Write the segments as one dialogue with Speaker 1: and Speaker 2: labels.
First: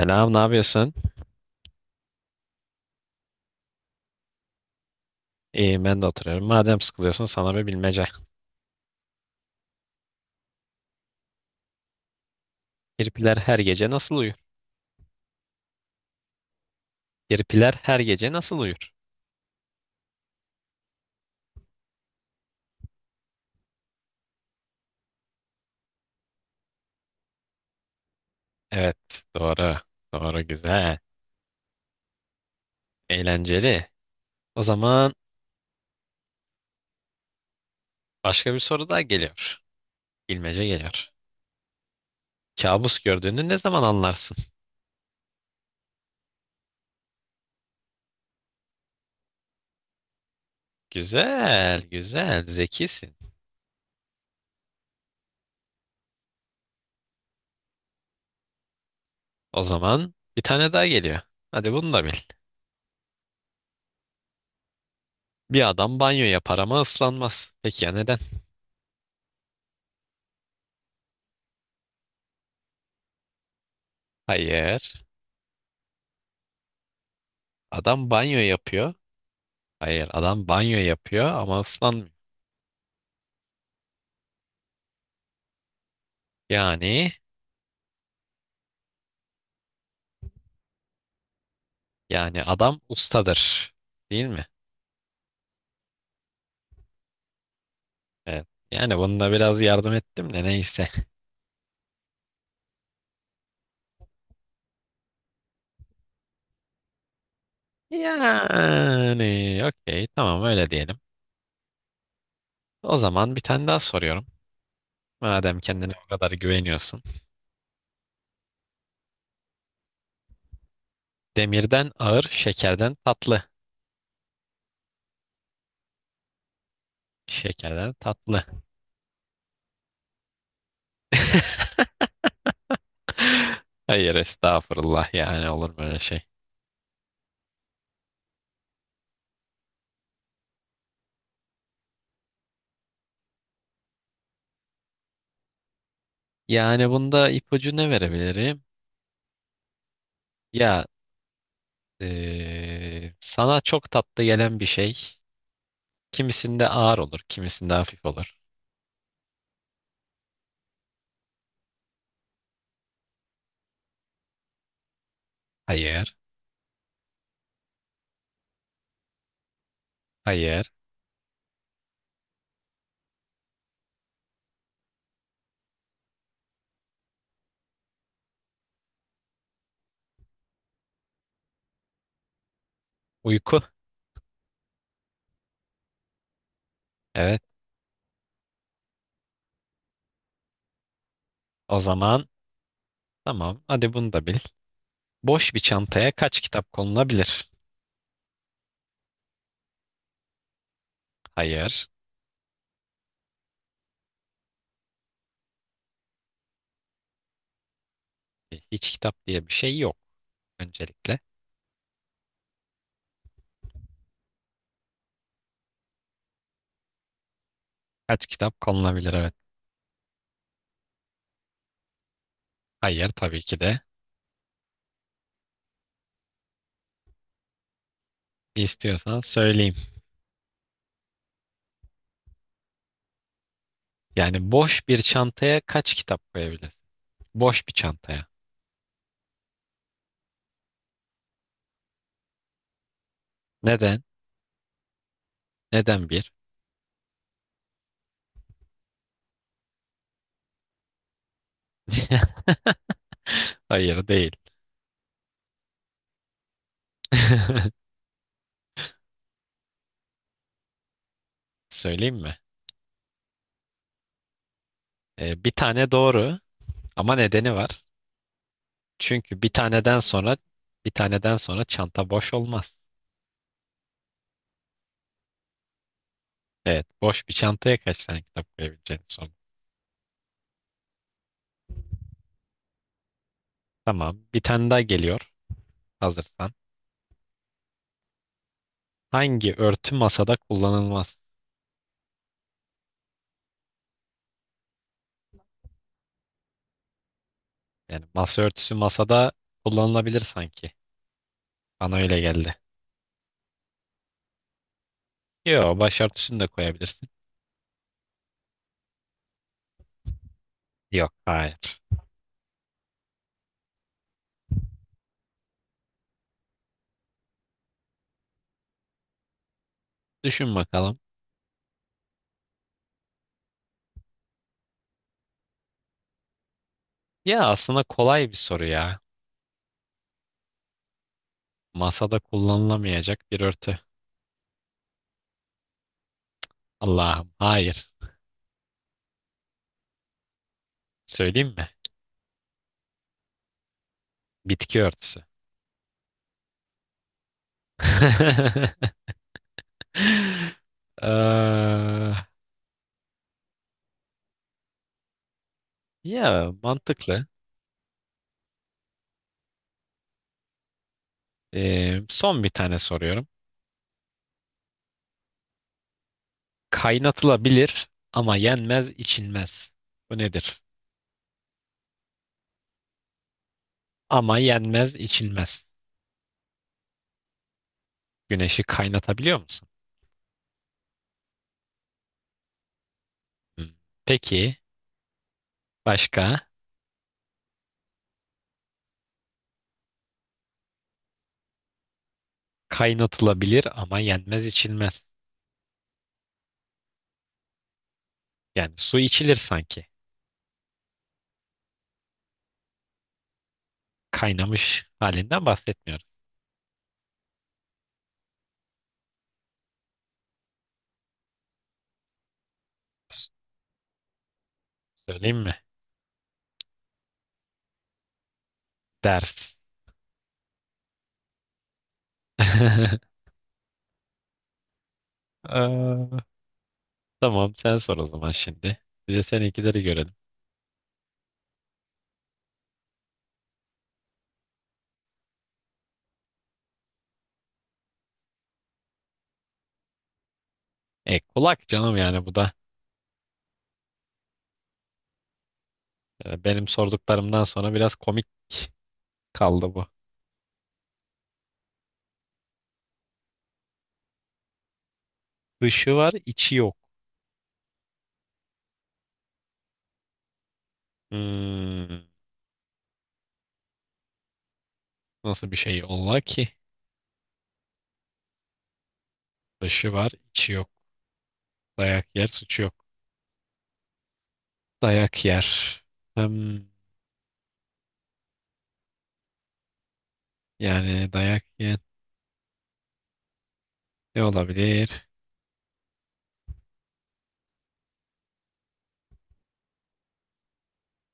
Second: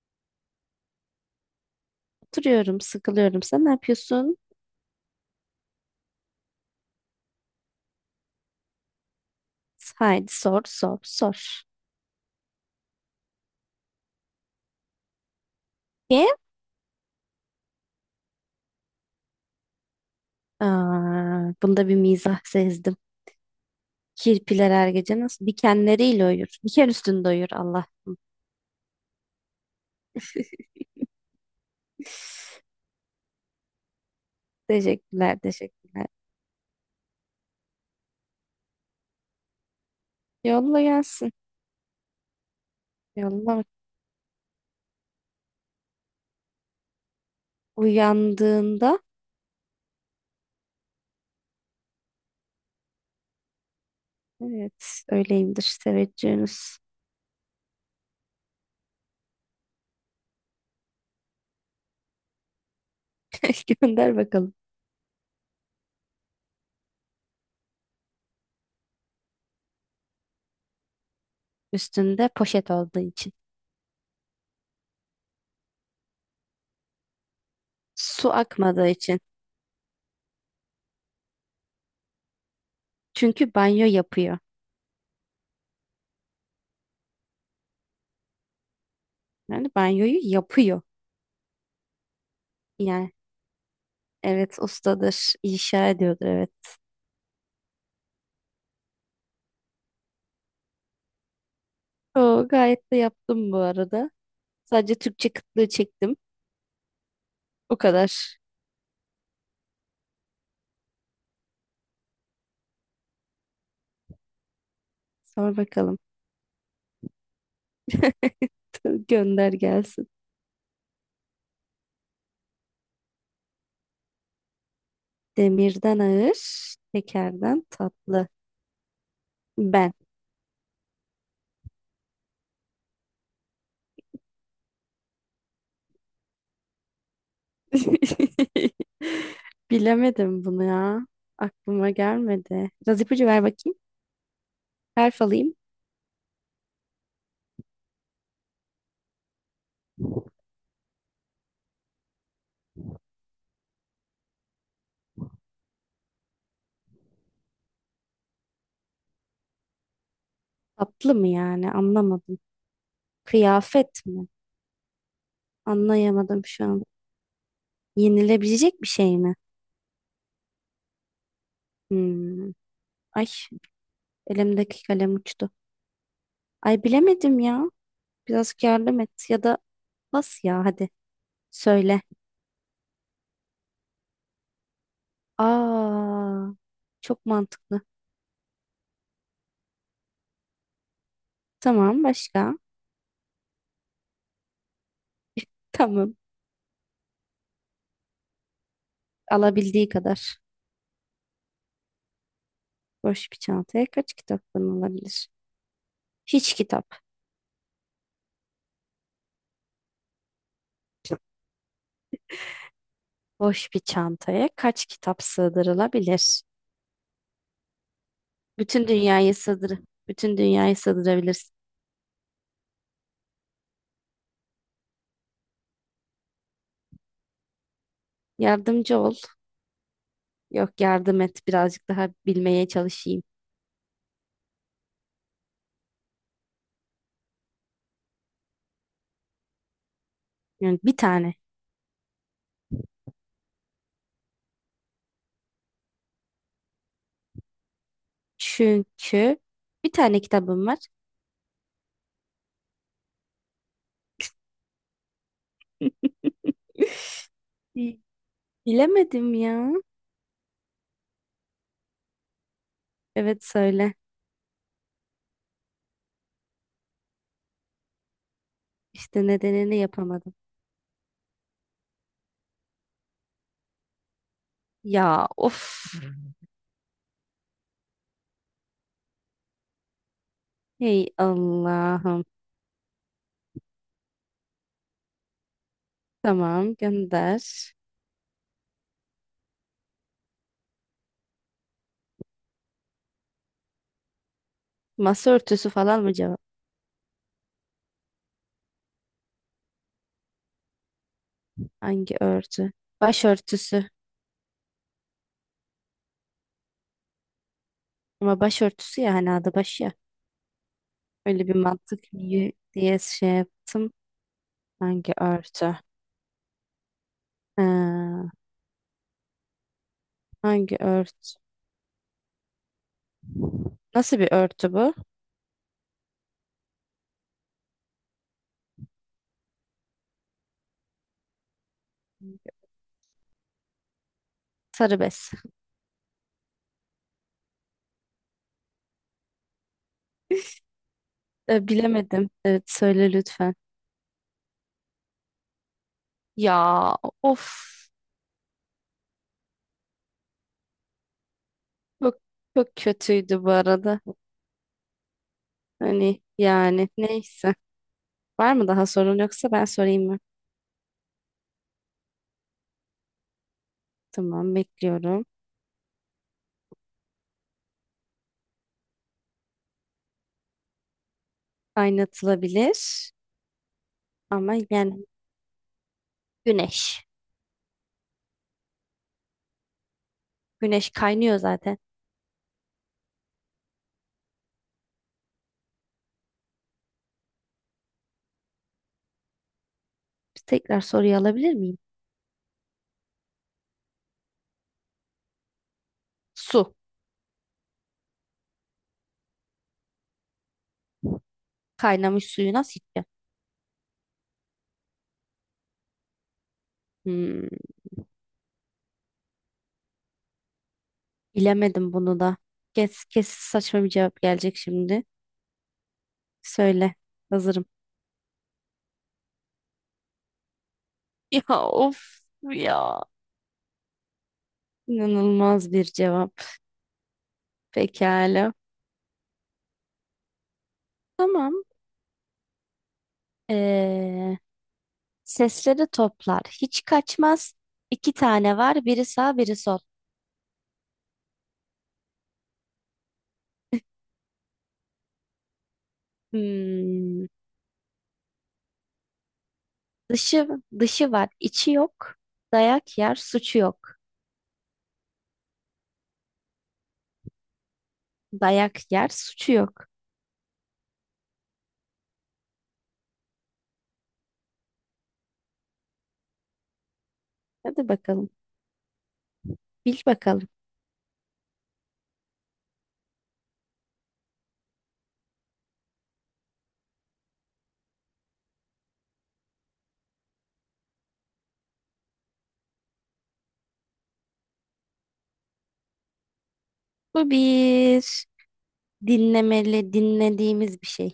Speaker 1: Selam, ne yapıyorsun?
Speaker 2: Oturuyorum, sıkılıyorum. Sen ne yapıyorsun?
Speaker 1: İyiyim, ben de oturuyorum. Madem sıkılıyorsun sana bir bilmece.
Speaker 2: Haydi sor, sor, sor.
Speaker 1: Kirpiler her gece nasıl uyur?
Speaker 2: Ye?
Speaker 1: Kirpiler her gece nasıl uyur?
Speaker 2: Aa, bunda bir mizah sezdim. Kirpiler her gece nasıl dikenleriyle uyur. Diken üstünde uyur Allah.
Speaker 1: Evet, doğru. Doğru, güzel. Eğlenceli. O zaman
Speaker 2: Teşekkürler, teşekkürler.
Speaker 1: başka bir soru daha geliyor. Bilmece
Speaker 2: Yolla
Speaker 1: geliyor.
Speaker 2: gelsin.
Speaker 1: Kabus gördüğünü ne
Speaker 2: Yolla.
Speaker 1: zaman anlarsın?
Speaker 2: Uyandığında,
Speaker 1: Güzel, güzel, zekisin.
Speaker 2: evet, öyleyimdir teveccühünüz.
Speaker 1: O zaman bir tane daha geliyor. Hadi bunu da bil.
Speaker 2: Gönder bakalım.
Speaker 1: Bir adam banyo yapar ama ıslanmaz. Peki ya neden?
Speaker 2: Üstünde poşet olduğu için.
Speaker 1: Hayır. Adam
Speaker 2: Su
Speaker 1: banyo
Speaker 2: akmadığı
Speaker 1: yapıyor.
Speaker 2: için.
Speaker 1: Hayır adam banyo yapıyor ama ıslanmıyor.
Speaker 2: Çünkü banyo yapıyor.
Speaker 1: Yani
Speaker 2: Yani banyoyu yapıyor.
Speaker 1: yani adam
Speaker 2: Yani.
Speaker 1: ustadır. Değil mi?
Speaker 2: Evet ustadır. İnşa ediyordur evet.
Speaker 1: Evet. Yani bununla biraz yardım ettim de neyse.
Speaker 2: O gayet de yaptım bu arada. Sadece Türkçe kıtlığı çektim. O kadar.
Speaker 1: Yani okey tamam öyle diyelim. O zaman bir tane daha soruyorum.
Speaker 2: Sor
Speaker 1: Madem kendine
Speaker 2: bakalım.
Speaker 1: o kadar güveniyorsun.
Speaker 2: Gönder gelsin.
Speaker 1: Demirden ağır, şekerden tatlı.
Speaker 2: Demirden ağır, tekerden
Speaker 1: Şekerden
Speaker 2: tatlı.
Speaker 1: tatlı.
Speaker 2: Ben.
Speaker 1: Hayır estağfurullah yani olur mu öyle şey?
Speaker 2: Bilemedim bunu ya. Aklıma gelmedi. Biraz ipucu ver bakayım. Harf alayım.
Speaker 1: Yani bunda ipucu ne verebilirim? Ya sana çok tatlı gelen bir şey. Kimisinde ağır olur, kimisinde hafif olur.
Speaker 2: Tatlı mı yani? Anlamadım. Kıyafet mi?
Speaker 1: Hayır,
Speaker 2: Anlayamadım şu an. Yenilebilecek bir şey mi?
Speaker 1: hayır.
Speaker 2: Hmm. Ay, elimdeki kalem uçtu. Ay bilemedim ya. Biraz yardım et ya da bas ya hadi. Söyle.
Speaker 1: Uyku.
Speaker 2: Aa, çok
Speaker 1: Evet.
Speaker 2: mantıklı.
Speaker 1: O
Speaker 2: Tamam
Speaker 1: zaman
Speaker 2: başka?
Speaker 1: tamam. Hadi bunu da bil. Boş bir çantaya
Speaker 2: Tamam.
Speaker 1: kaç kitap konulabilir?
Speaker 2: Alabildiği kadar.
Speaker 1: Hayır.
Speaker 2: Boş bir çantaya kaç kitaptan alabilir? Hiç kitap.
Speaker 1: Hiç kitap diye bir şey yok öncelikle.
Speaker 2: Boş bir çantaya kaç kitap sığdırılabilir?
Speaker 1: Kaç kitap
Speaker 2: Bütün
Speaker 1: konulabilir? Evet.
Speaker 2: dünyayı sığdır. Bütün dünyayı sığdırabilirsin.
Speaker 1: Hayır tabii ki de.
Speaker 2: Yardımcı ol.
Speaker 1: İstiyorsan söyleyeyim.
Speaker 2: Yok yardım et. Birazcık daha bilmeye çalışayım.
Speaker 1: Yani boş bir çantaya kaç kitap koyabilirsin? Boş bir çantaya.
Speaker 2: Yani bir tane.
Speaker 1: Neden? Neden bir?
Speaker 2: Çünkü bir tane kitabım var.
Speaker 1: Hayır değil.
Speaker 2: Bi- Bilemedim ya.
Speaker 1: Söyleyeyim mi?
Speaker 2: Evet söyle.
Speaker 1: Bir tane doğru ama nedeni var.
Speaker 2: İşte
Speaker 1: Çünkü bir
Speaker 2: nedenini
Speaker 1: taneden
Speaker 2: yapamadım.
Speaker 1: sonra bir taneden sonra çanta boş olmaz.
Speaker 2: Ya of.
Speaker 1: Evet, boş bir çantaya kaç tane kitap koyabileceğini sor.
Speaker 2: Hey Allah'ım.
Speaker 1: Tamam, bir tane daha geliyor hazırsan.
Speaker 2: Tamam gönder.
Speaker 1: Hangi örtü masada kullanılmaz?
Speaker 2: Masa örtüsü falan mı cevap?
Speaker 1: Yani masa örtüsü masada kullanılabilir sanki. Bana
Speaker 2: Hangi
Speaker 1: öyle geldi.
Speaker 2: örtü? Başörtüsü.
Speaker 1: Yok, başörtüsünü de koyabilirsin.
Speaker 2: Ama başörtüsü ya hani adı başı ya.
Speaker 1: Yok,
Speaker 2: Öyle bir
Speaker 1: hayır.
Speaker 2: mantık yürü diye şey yaptım. Hangi örtü? Ee,
Speaker 1: Düşün
Speaker 2: hangi
Speaker 1: bakalım.
Speaker 2: örtü? Nasıl bir örtü bu?
Speaker 1: Ya aslında kolay bir soru ya. Masada kullanılamayacak bir örtü.
Speaker 2: Sarı bez.
Speaker 1: Allah'ım, hayır. Söyleyeyim mi?
Speaker 2: Bilemedim. Evet söyle lütfen.
Speaker 1: Bitki örtüsü.
Speaker 2: Ya of.
Speaker 1: Eee,
Speaker 2: Çok, çok kötüydü bu arada. Hani
Speaker 1: ya
Speaker 2: yani
Speaker 1: mantıklı.
Speaker 2: neyse. Var mı daha sorun yoksa ben sorayım mı?
Speaker 1: Son bir tane soruyorum.
Speaker 2: Tamam bekliyorum.
Speaker 1: Kaynatılabilir ama yenmez, içilmez. Bu nedir?
Speaker 2: Kaynatılabilir
Speaker 1: Ama
Speaker 2: ama
Speaker 1: yenmez,
Speaker 2: yani
Speaker 1: içilmez.
Speaker 2: güneş.
Speaker 1: Güneşi kaynatabiliyor musun?
Speaker 2: Güneş kaynıyor zaten.
Speaker 1: Hmm. Peki başka?
Speaker 2: Bir tekrar soruyu alabilir miyim?
Speaker 1: Kaynatılabilir ama yenmez, içilmez.
Speaker 2: Su.
Speaker 1: Yani su içilir sanki.
Speaker 2: Kaynamış suyu nasıl içeceğim?
Speaker 1: Kaynamış halinden bahsetmiyorum.
Speaker 2: Hmm, bilemedim bunu da. Kes, kes
Speaker 1: S-
Speaker 2: saçma bir cevap gelecek şimdi.
Speaker 1: Söyleyeyim mi?
Speaker 2: Söyle. Hazırım.
Speaker 1: Ders.
Speaker 2: Ya of ya. İnanılmaz bir
Speaker 1: Eee,
Speaker 2: cevap.
Speaker 1: tamam sen sor o zaman
Speaker 2: Pekala.
Speaker 1: şimdi. Bir de seninkileri görelim.
Speaker 2: Tamam. Ee, sesleri toplar. Hiç kaçmaz. İki tane var. Biri sağ, biri sol.
Speaker 1: E kulak canım yani bu da benim
Speaker 2: Hmm,
Speaker 1: sorduklarımdan sonra biraz komik kaldı bu.
Speaker 2: dışı dışı var, içi yok. Dayak yer, suçu yok.
Speaker 1: Dışı var içi yok.
Speaker 2: Dayak yer, suçu yok.
Speaker 1: Hmm, nasıl bir şey ola ki?
Speaker 2: Hadi bakalım.
Speaker 1: Dışı
Speaker 2: Bil
Speaker 1: var
Speaker 2: bakalım.
Speaker 1: içi yok. Dayak yer suçu yok. Dayak yer. Hmm, yani dayak yer ne olabilir?
Speaker 2: Bu bir dinlemeli, dinlediğimiz bir şey.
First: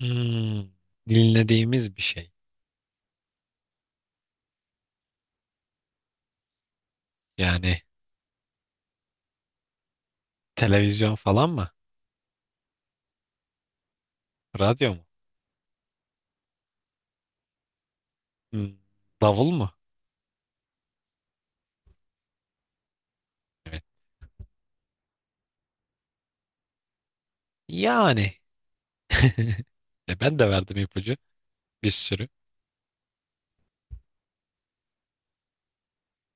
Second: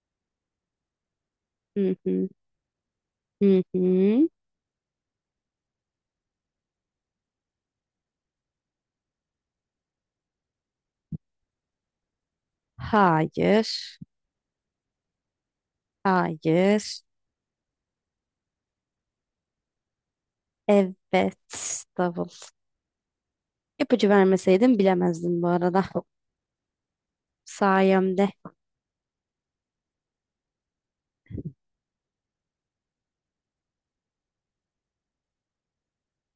Speaker 1: Hmm, dinlediğimiz
Speaker 2: Hı
Speaker 1: bir
Speaker 2: hı.
Speaker 1: şey.
Speaker 2: Hı hı.
Speaker 1: Yani televizyon falan mı?
Speaker 2: Hayır.
Speaker 1: Radyo mu?
Speaker 2: Hayır.
Speaker 1: Hmm, davul mu?
Speaker 2: Evet. Davul.
Speaker 1: Evet.
Speaker 2: İpucu vermeseydim bilemezdim bu arada. Sayemde.
Speaker 1: Yani. E ben de verdim ipucu. Bir sürü.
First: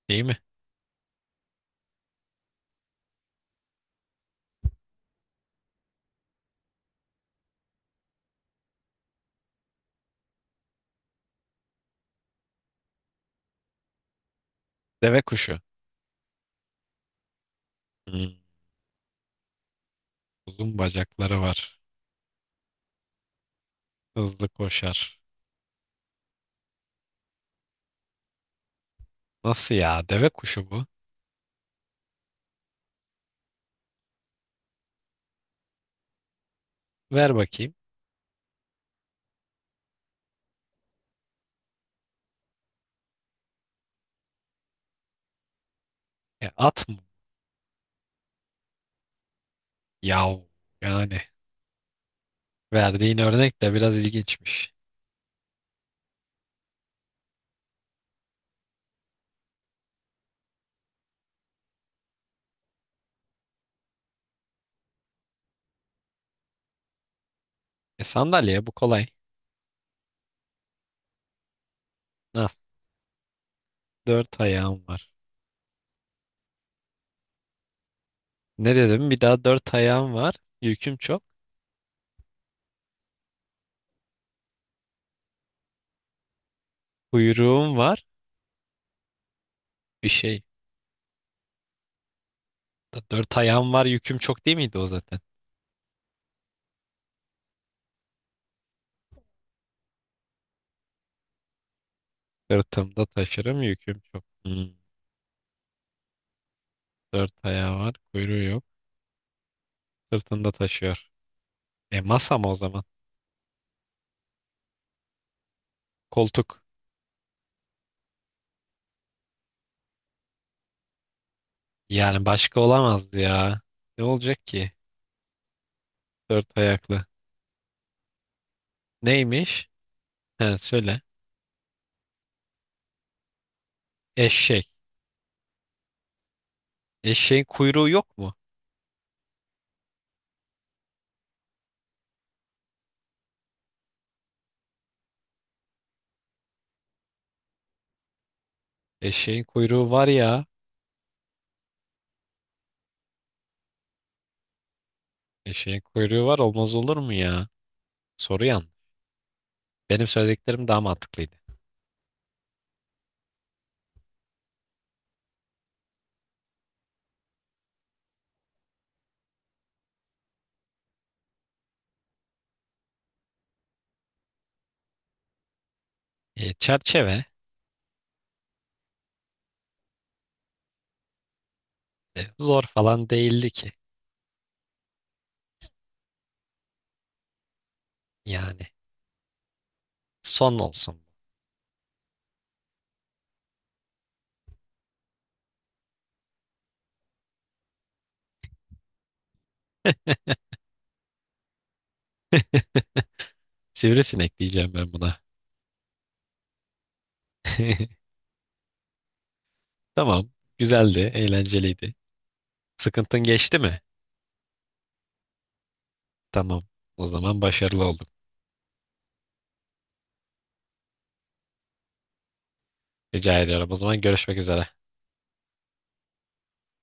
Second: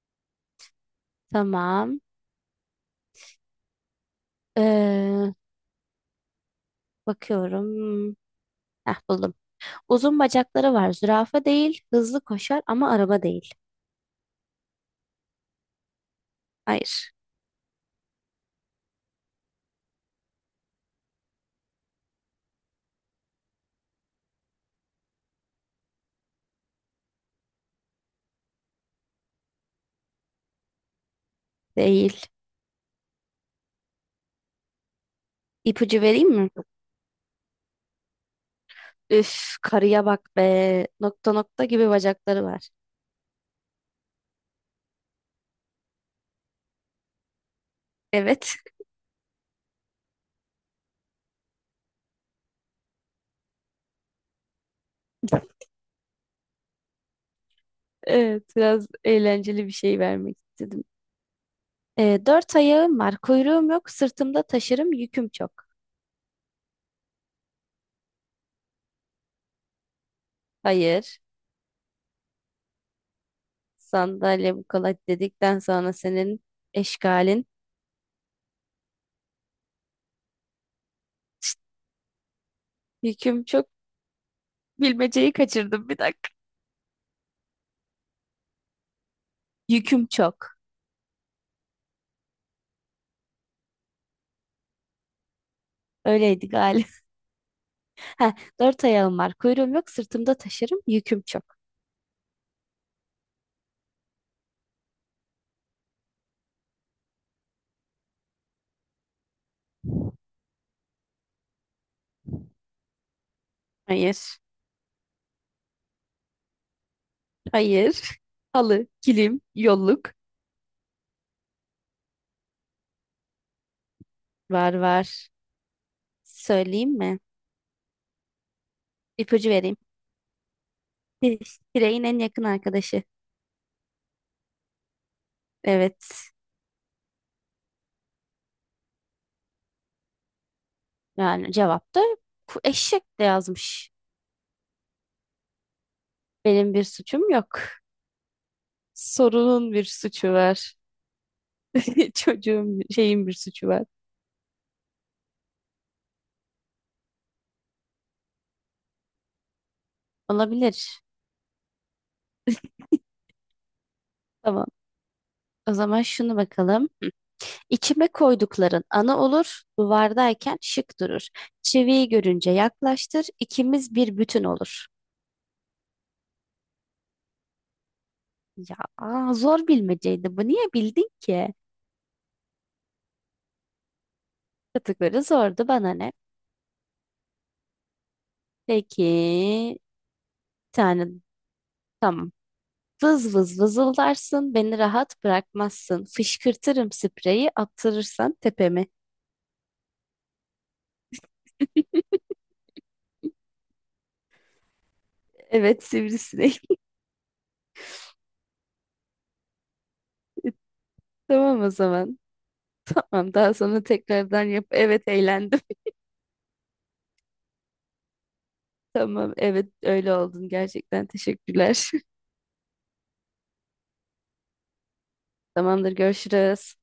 Speaker 1: Değil mi?
Speaker 2: Tamam. Ee, bakıyorum. Heh, buldum. Uzun bacakları var. Zürafa değil. Hızlı koşar ama araba değil.
Speaker 1: Deve kuşu.
Speaker 2: Hayır.
Speaker 1: Hmm, uzun bacakları var. Hızlı koşar. Nasıl ya? Deve kuşu bu.
Speaker 2: Değil. İpucu vereyim mi?
Speaker 1: Ver bakayım.
Speaker 2: Üf, karıya bak be. Nokta nokta gibi bacakları var.
Speaker 1: E, at mı?
Speaker 2: Evet.
Speaker 1: Yav. Yani verdiğin örnek de biraz ilginçmiş.
Speaker 2: Evet, biraz eğlenceli bir şey vermek istedim. Dört ayağım var, kuyruğum yok, sırtımda taşırım, yüküm çok.
Speaker 1: E, sandalye bu kolay.
Speaker 2: Hayır,
Speaker 1: Nasıl? Dört
Speaker 2: sandalye bu
Speaker 1: ayağım
Speaker 2: kolay
Speaker 1: var.
Speaker 2: dedikten sonra senin eşkalin.
Speaker 1: Ne dedim? Bir daha dört ayağım var. Yüküm çok.
Speaker 2: Yüküm çok, bilmeceyi kaçırdım bir dakika.
Speaker 1: Kuyruğum var.
Speaker 2: Yüküm
Speaker 1: Bir şey.
Speaker 2: çok.
Speaker 1: Dört ayağım var. Yüküm çok değil miydi o zaten?
Speaker 2: Öyleydi galiba. Heh, dört ayağım var. Kuyruğum yok. Sırtımda taşırım. Yüküm çok.
Speaker 1: Sırtımda taşırım. Yüküm çok. Hmm, dört ayağı var. Kuyruğu yok. Sırtında taşıyor. E masa mı o zaman?
Speaker 2: Hayır.
Speaker 1: Koltuk.
Speaker 2: Hayır. Halı, kilim, yolluk.
Speaker 1: Yani başka olamazdı ya. Ne olacak ki?
Speaker 2: Var var.
Speaker 1: Dört
Speaker 2: Söyleyeyim
Speaker 1: ayaklı.
Speaker 2: mi? İpucu
Speaker 1: Neymiş?
Speaker 2: vereyim.
Speaker 1: He söyle.
Speaker 2: Pireyin en yakın arkadaşı.
Speaker 1: Eşek.
Speaker 2: Evet.
Speaker 1: Eşeğin kuyruğu yok mu?
Speaker 2: Yani cevap da eşek de yazmış. Benim bir suçum yok.
Speaker 1: Eşeğin
Speaker 2: Sorunun bir
Speaker 1: kuyruğu var
Speaker 2: suçu
Speaker 1: ya.
Speaker 2: var. Çocuğun şeyin bir suçu var.
Speaker 1: Eşeğin kuyruğu var olmaz olur mu ya? Soru yanlış. Benim söylediklerim daha
Speaker 2: Olabilir.
Speaker 1: mantıklıydı.
Speaker 2: Tamam. O zaman şunu bakalım. İçime koydukların ana olur, duvardayken şık durur. Çiviyi görünce yaklaştır, ikimiz bir bütün olur.
Speaker 1: E, çerçeve.
Speaker 2: Ya aa, zor bilmeceydi bu. Niye bildin ki?
Speaker 1: E, zor falan değildi ki.
Speaker 2: Kategori zordu bana ne?
Speaker 1: Yani
Speaker 2: Peki,
Speaker 1: son
Speaker 2: bir
Speaker 1: olsun.
Speaker 2: tane tamam. Vız vız vızıldarsın, beni rahat bırakmazsın. Fışkırtırım spreyi, attırırsan tepemi.
Speaker 1: Sivrisinek diyeceğim ben buna.
Speaker 2: Evet, sivrisinek.
Speaker 1: Tamam. Güzeldi,
Speaker 2: Tamam o
Speaker 1: eğlenceliydi.
Speaker 2: zaman.
Speaker 1: Sıkıntın
Speaker 2: Tamam, daha
Speaker 1: geçti mi?
Speaker 2: sonra tekrardan yap. Evet, eğlendim.
Speaker 1: Tamam. O zaman başarılı olduk.
Speaker 2: Tamam, evet öyle oldun gerçekten. Teşekkürler.
Speaker 1: Rica ediyorum. O zaman görüşmek üzere.
Speaker 2: Tamamdır, görüşürüz.